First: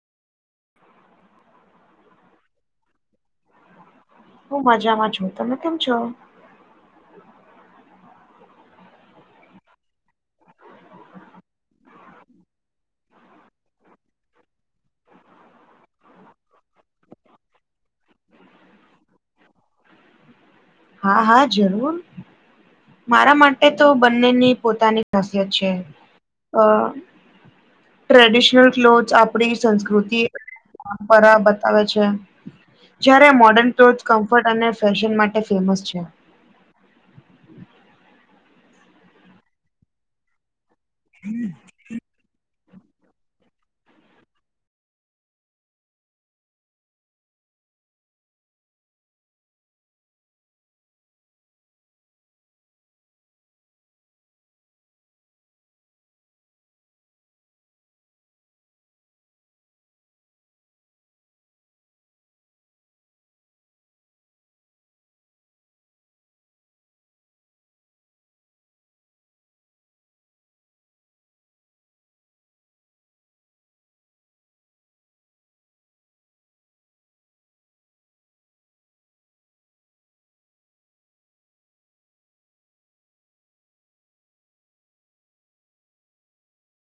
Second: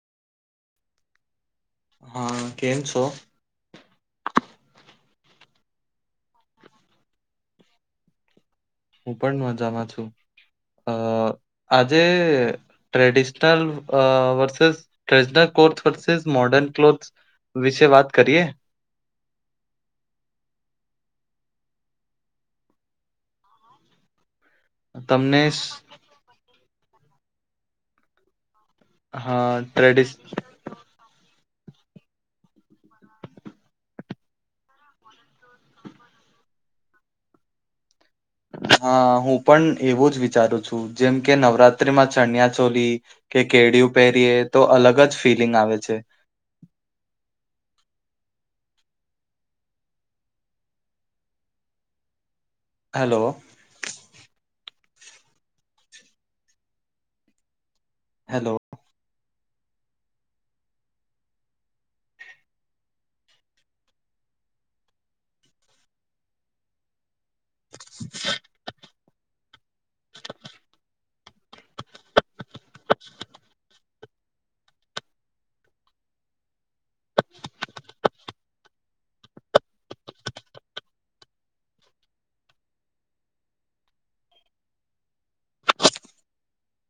હા કેમ છો હું મજામાં છું તમે કેમ છો હું પણ મજામાં છું અ આજે ટ્રેડિશનલ વર્ ટ્રેડિશનલલોથ વર્સેસ મોડન ક્લોથસ વિશે વાત કરીએ હા હા જરૂર મારા માટે તો બંનેની પોતાની તમને ખાસિયત છે શ- અ ટ્રેડિશનલ ક્લોથસ હા આપણી ટ્રેડિશ સંસ્કૃતિ પરંપરા બતાવે છે જયારે મોડર્ન ક્લોથ કમ્ફર્ટ અને ફેશન માટે ફેમસ છે હા હું પણ એવું જ વિચારું છું જેમ કે નવરાત્રીમાં ચણ્યા લી કે કેડીિય પહેરીએ તો અલગ જ ફિલિંગ આવે છે હલો હેલો [inaudible]